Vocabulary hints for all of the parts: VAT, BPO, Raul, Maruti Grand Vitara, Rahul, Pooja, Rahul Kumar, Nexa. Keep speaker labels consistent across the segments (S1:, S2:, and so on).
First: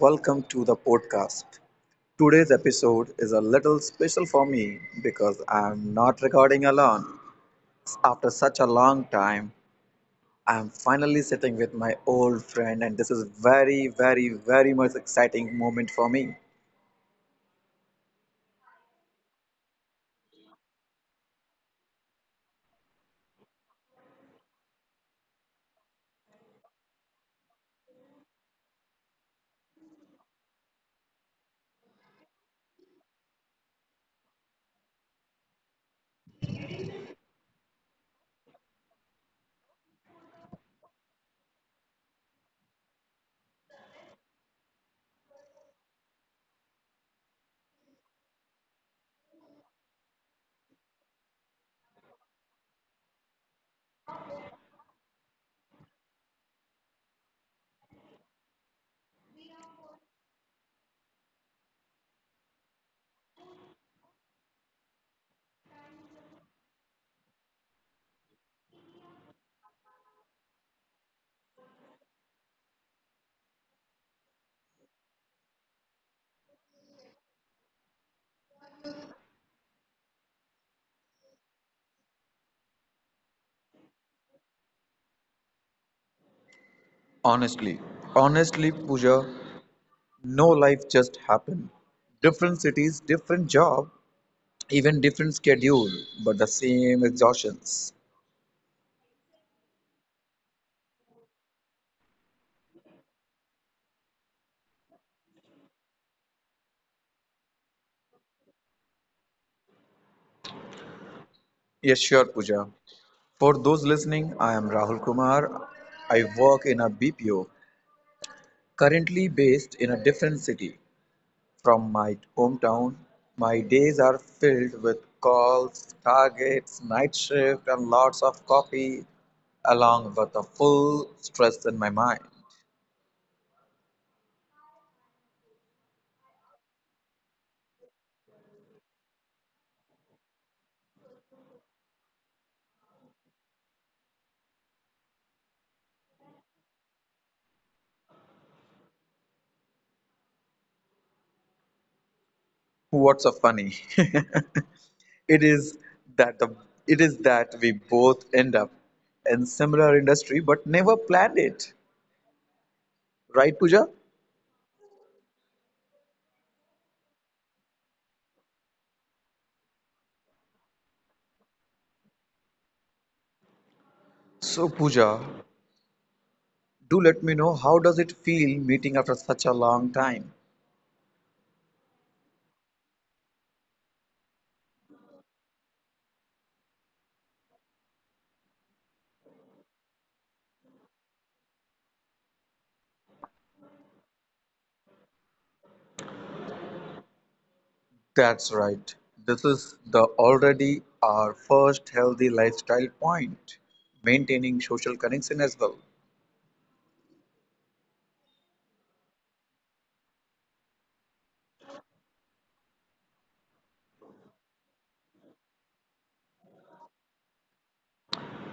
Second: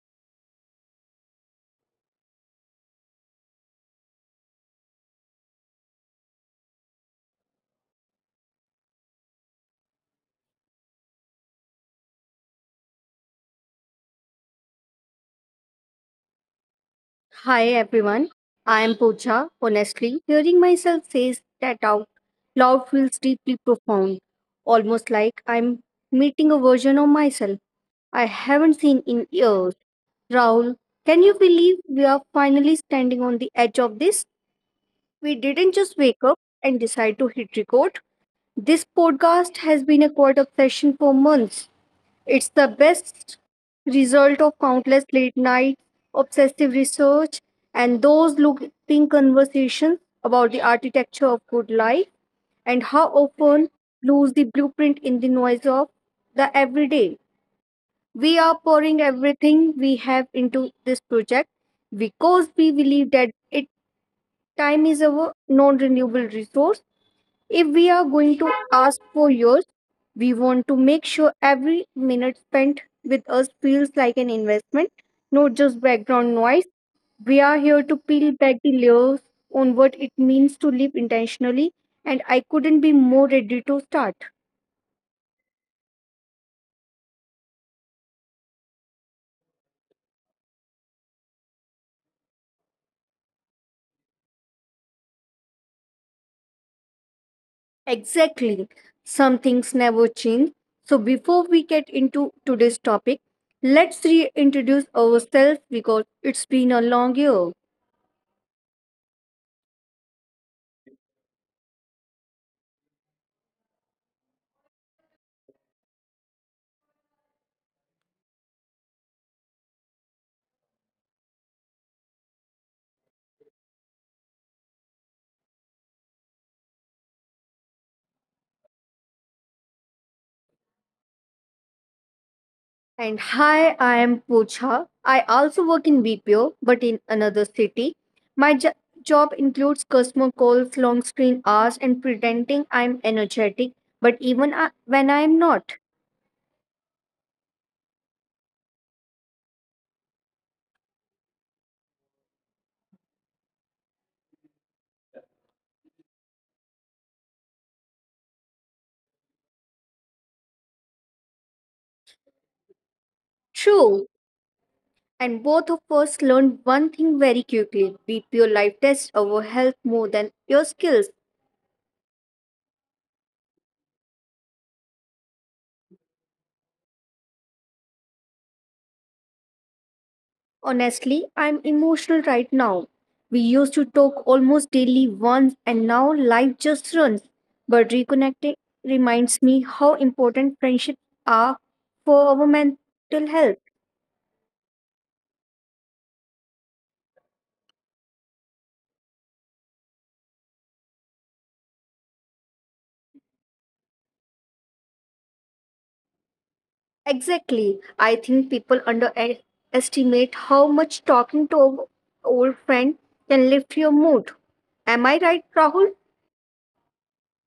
S1: Welcome to the podcast. Today's episode is a little special for me because I'm not recording alone. After such a long time, I'm finally sitting with my old friend, and this is very, very, very much exciting moment for me.
S2: Hi everyone, I am Pooja. Honestly, hearing myself say that out loud feels deeply profound, almost like I'm meeting a version of myself I haven't seen in years. Raul, can you believe we are finally standing on the edge of this? We didn't just wake up and decide to hit record. This podcast has been a quiet obsession for months. It's the best result of countless late night obsessive research and those looping conversations about the architecture of good life and how often lose the blueprint in the noise of the everyday. We are pouring everything we have into this project because we believe that it time is our non-renewable resource. If we are going to ask for yours, we want to make sure every minute spent with us feels like an investment, not just background noise. We are here to peel back the layers on what it means to live intentionally, and I couldn't be more ready to start.
S1: Honestly, honestly, Pooja, no life just happened. Different cities, different job, even different schedule, but the same exhaustions.
S2: Exactly. Some things never change. So, before we get into today's topic, let's reintroduce ourselves because it's been a long year.
S1: Yes, sure, Pooja. For those listening, I am Rahul Kumar. I work in a BPO, currently based in a different city from my hometown. My days are filled with calls, targets, night shift, and lots of coffee, along with a full stress in my mind.
S2: And hi, I am Pooja. I also work in BPO, but in another city. My jo- job includes customer calls, long screen hours, and pretending I'm energetic, but when I'm not.
S1: What's so funny? it is that the it is that we both end up in similar industry but never planned it, right, Pooja?
S2: True. And both of us learned one thing very quickly, BPO life tests our health more than your skills.
S1: So, Pooja, do let me know how does it feel meeting after such a long time?
S2: Honestly, I'm emotional right now. We used to talk almost daily once and now life just runs. But reconnecting reminds me how important friendships are for our mental health.
S1: That's right. This is the already our first healthy lifestyle point, maintaining social connection as well.
S2: Exactly. I think people underestimate how much talking to an old friend can lift your mood. Am I right, Rahul?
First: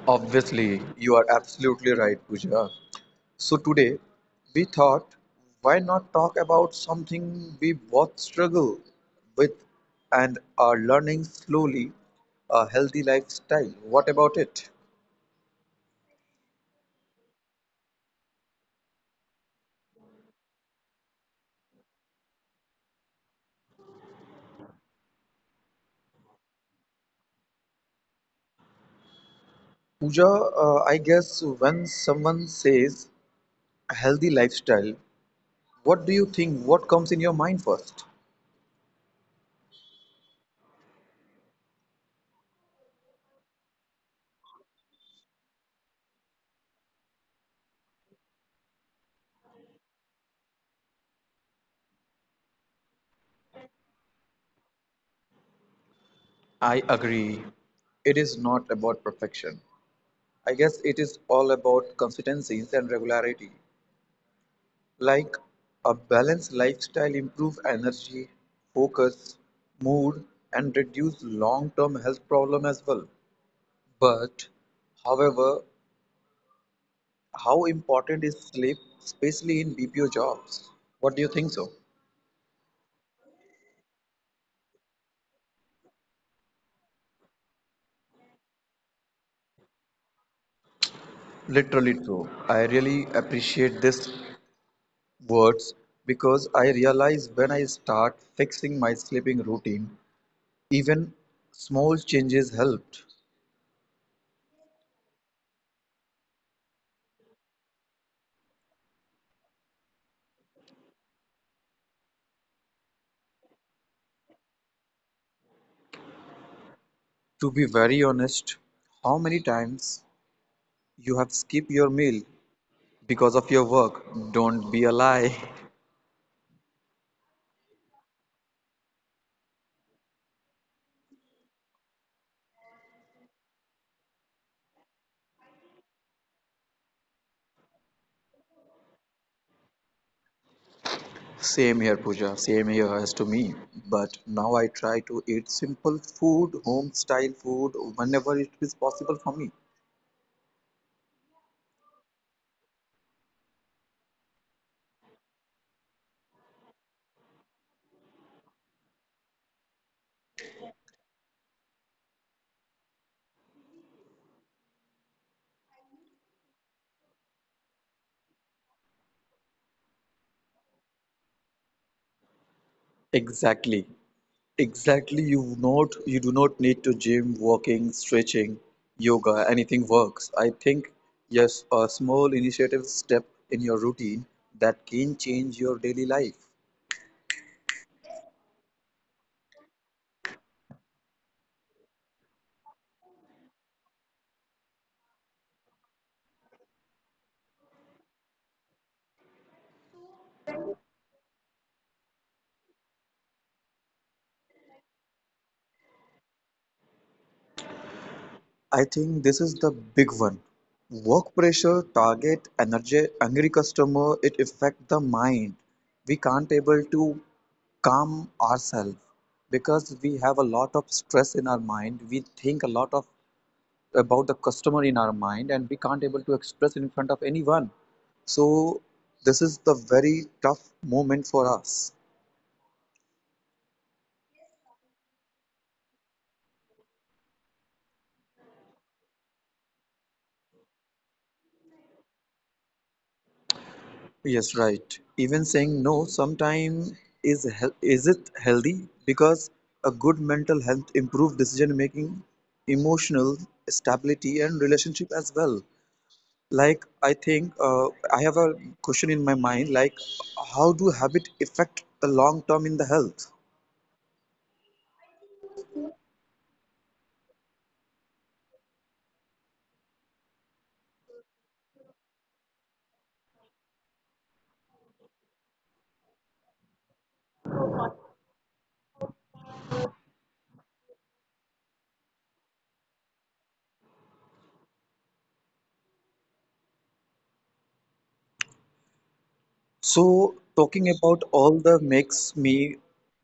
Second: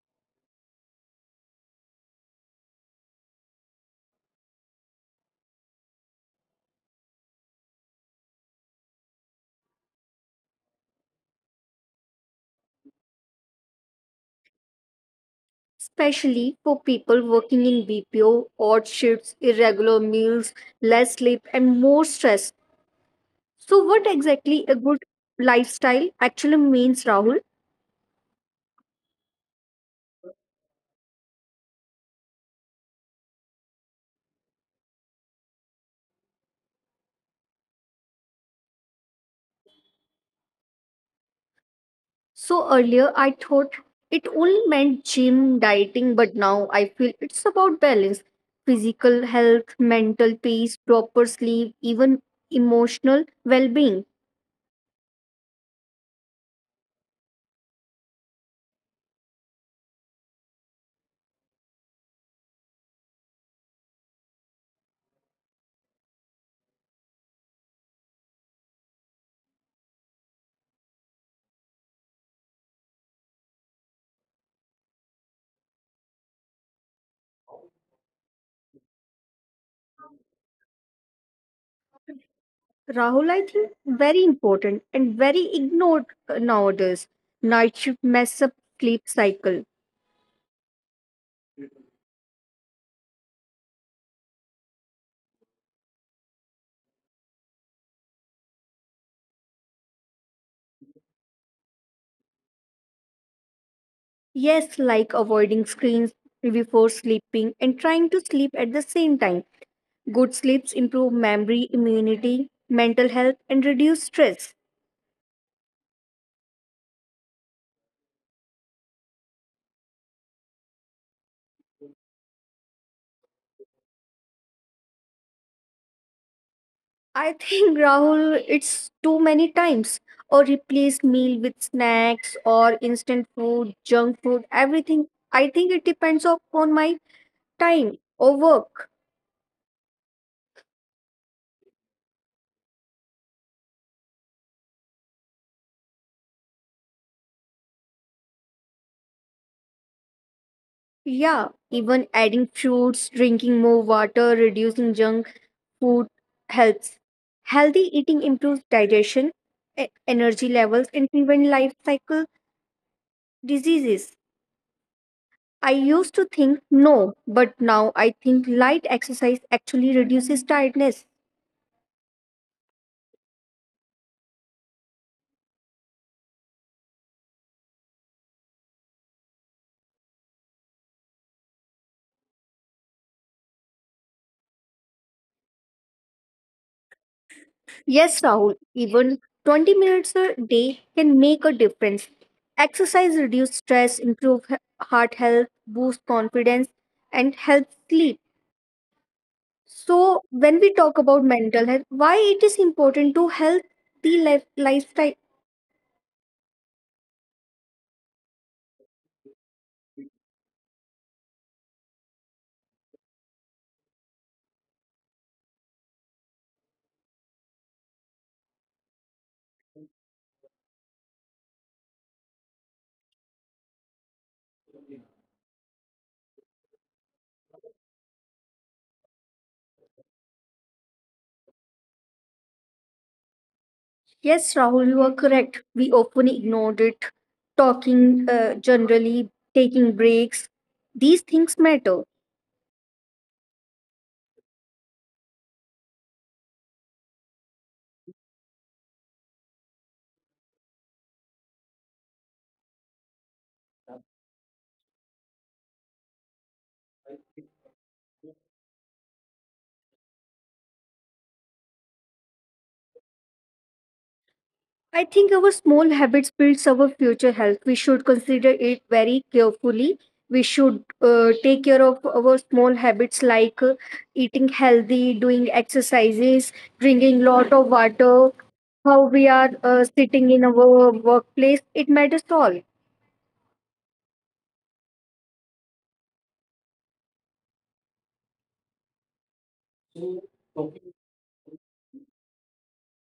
S1: Obviously, you are absolutely right, Pooja. So today, we thought, why not talk about something we both struggle with and are learning slowly, a healthy lifestyle. What about it?
S2: Especially for people working in BPO, odd shifts, irregular meals, less sleep, and more stress. So, what exactly a good lifestyle actually means, Rahul?
S1: Pooja, I guess when someone says a healthy lifestyle, what do you think? What comes in your mind first?
S2: So, earlier I thought it only meant gym, dieting, but now I feel it's about balance physical health, mental peace, proper sleep, even emotional well being.
S1: I agree. It is not about perfection. I guess it is all about consistencies and regularity. Like a balanced lifestyle improves energy, focus, mood, and reduce long-term health problem as well. But, however, how important is sleep, especially in BPO jobs? What do you think so?
S2: Rahul, I think very important and very ignored nowadays. Night shift mess up sleep cycle.
S1: Literally true. I really appreciate this words because I realize when I start fixing my sleeping routine, even small changes helped.
S2: Yes, like avoiding screens before sleeping and trying to sleep at the same time. Good sleeps improve memory, immunity, mental health, and reduce stress.
S1: To be very honest, how many times you have skipped your meal because of your work? Don't be a lie.
S2: I think, Rahul, it's too many times. Or replace meal with snacks or instant food, junk food, everything. I think it depends upon my time or work.
S1: Same here, Pooja. Same here as to me. But now I try to eat simple food, home style food, whenever it is possible for me.
S2: Yeah, even adding fruits, drinking more water, reducing junk food helps. Healthy eating improves digestion, energy levels, and prevent life cycle diseases. I used to think no, but now I think light exercise actually reduces tiredness.
S1: Exactly. Exactly, you do not need to gym, walking, stretching, yoga, anything works. I think yes, a small initiative step in your routine that can change your daily life.
S2: Yes, Rahul, even 20 minutes a day can make a difference. Exercise reduces stress, improves heart health, boosts confidence, and helps sleep. So, when we talk about mental health, why it is important to healthy life, lifestyle?
S1: I think this is the big one. Work pressure, target, energy, angry customer, it affect the mind. We can't able to calm ourselves because we have a lot of stress in our mind. We think a lot of about the customer in our mind and we can't able to express in front of anyone, so this is the very tough moment for us.
S2: Yes, Rahul, you are correct. We often ignored it. Talking generally, taking breaks, these things matter.
S1: Yes, right, even saying no sometime is is it healthy, because a good mental health improve decision making, emotional stability and relationship as well. Like I think, I have a question in my mind, like how do habit affect the long term in the health?
S2: I think our small habits builds our future health. We should consider it very carefully. We should take care of our small habits like eating healthy, doing exercises, drinking lot of water, how we are sitting in our workplace. It matters all.
S1: So, talking about all the makes me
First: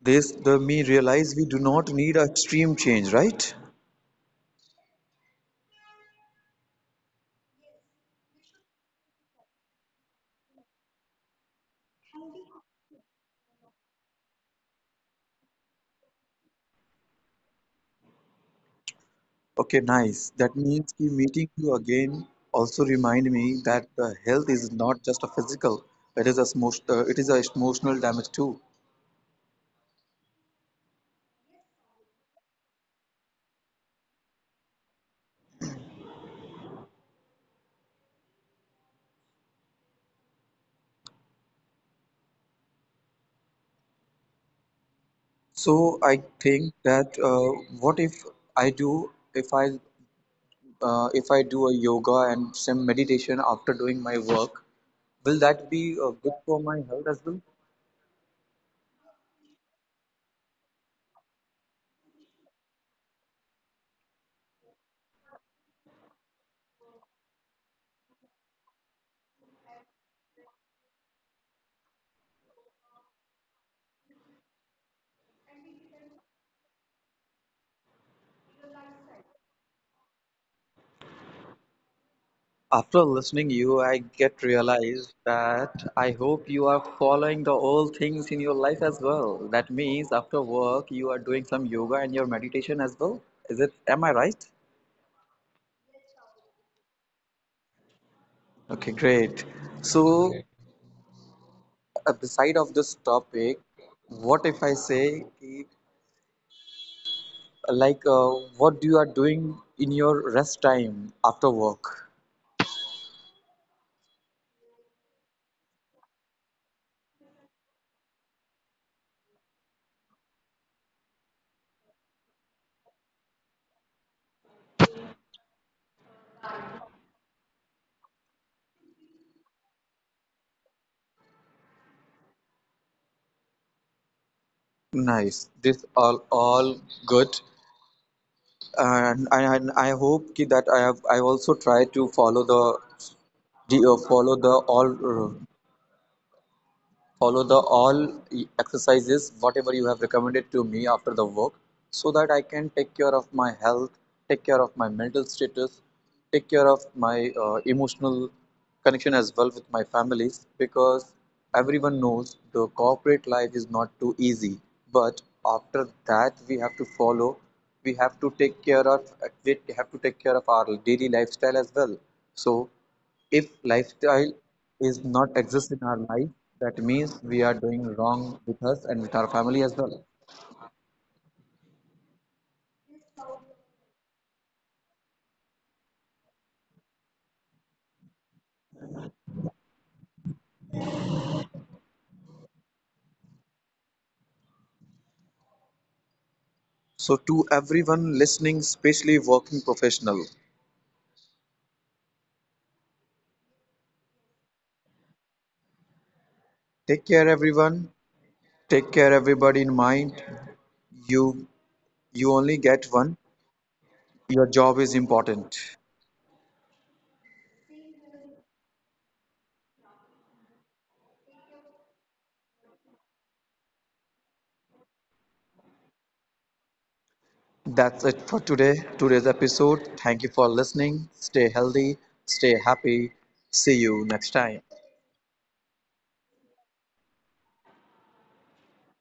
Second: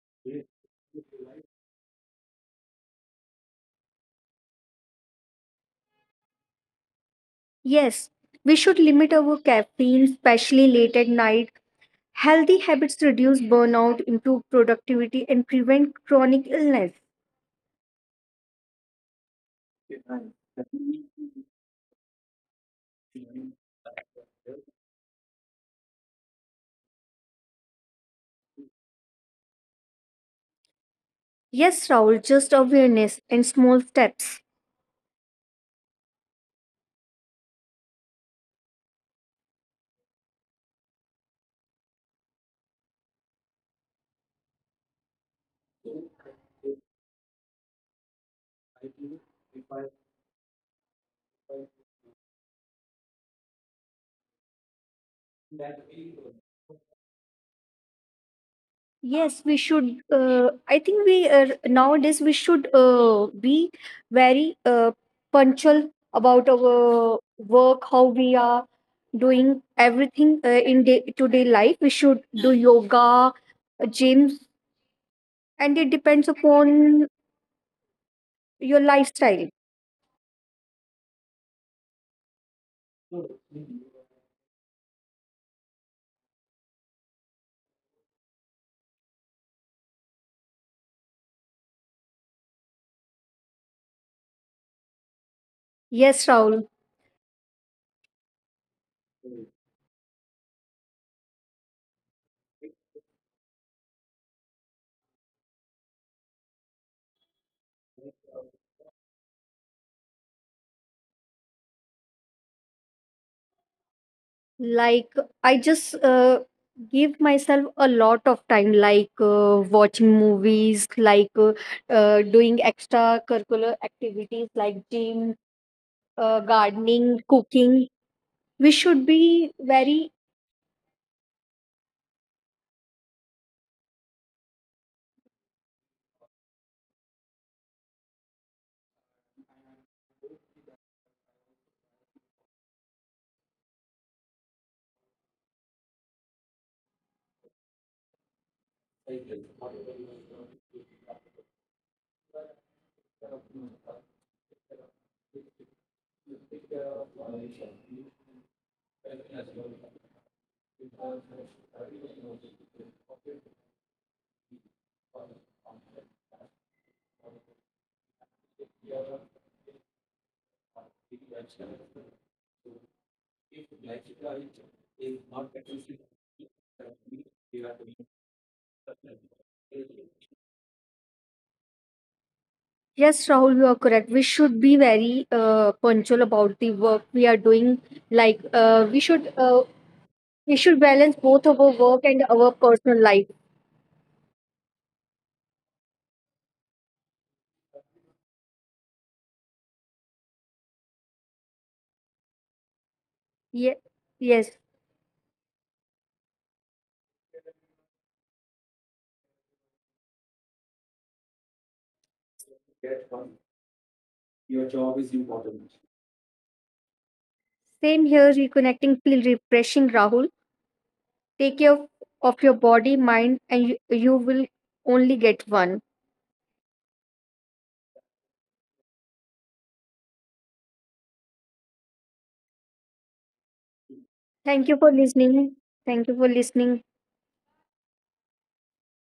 S1: this, the me realize we do not need a extreme change, right?
S2: Yes, we should limit our caffeine, especially late at night. Healthy habits reduce burnout, improve productivity, and prevent chronic illness.
S1: Okay, nice. That means ki meeting you again also remind me that the health is not just a physical, it is a it is a emotional damage too.
S2: Yes, Raul, just awareness and small steps.
S1: So I think that, what if I do if I if I do a yoga and some meditation after doing my work, will that be good for my health as well?
S2: Yes, we should. I think we nowadays we should be very punctual about our work, how we are doing everything in day to day life. We should do yoga, gyms, and it depends upon your lifestyle.
S1: After listening you, I get realized that I hope you are following the old things in your life as well. That means after work you are doing some yoga and your meditation as well. Is it, am I right?
S2: Yes, Rahul.
S1: Okay, great. So, okay, beside of this topic, what if I say ki, like what do you are doing in your rest time after work?
S2: Like I just give myself a lot of time, like watching movies, doing extracurricular activities like gym, gardening, cooking. We should be very.
S1: Nice. This all good. And I hope ki that I also try to follow follow the all, uh, follow the all exercises whatever you have recommended to me after the work, so that I can take care of my health, take care of my mental status, take care of my, emotional connection as well with my families, because everyone knows the corporate life is not too easy, but after that we have to follow, we have to take care of, we have to take care of our daily lifestyle as well. So if lifestyle is not exist in our life, that means we are doing wrong with us and with our family as well.
S2: Yes, Rahul, you are correct. We should be very punctual about the work we are doing. Like we should balance both of our work and our personal life.
S1: So to everyone listening, especially working professional,
S2: Yeah. Yes,
S1: take care everyone. Take care everybody in mind. You you only get one. Your job is important.
S2: same here. Reconnecting feel refreshing, Rahul. Take care of your body, mind, and you will only get one.
S1: That's it for today. Today's episode. Thank you for listening. Stay healthy. Stay happy. See you next
S2: Thank you
S1: time.
S2: for listening. Thank you for listening.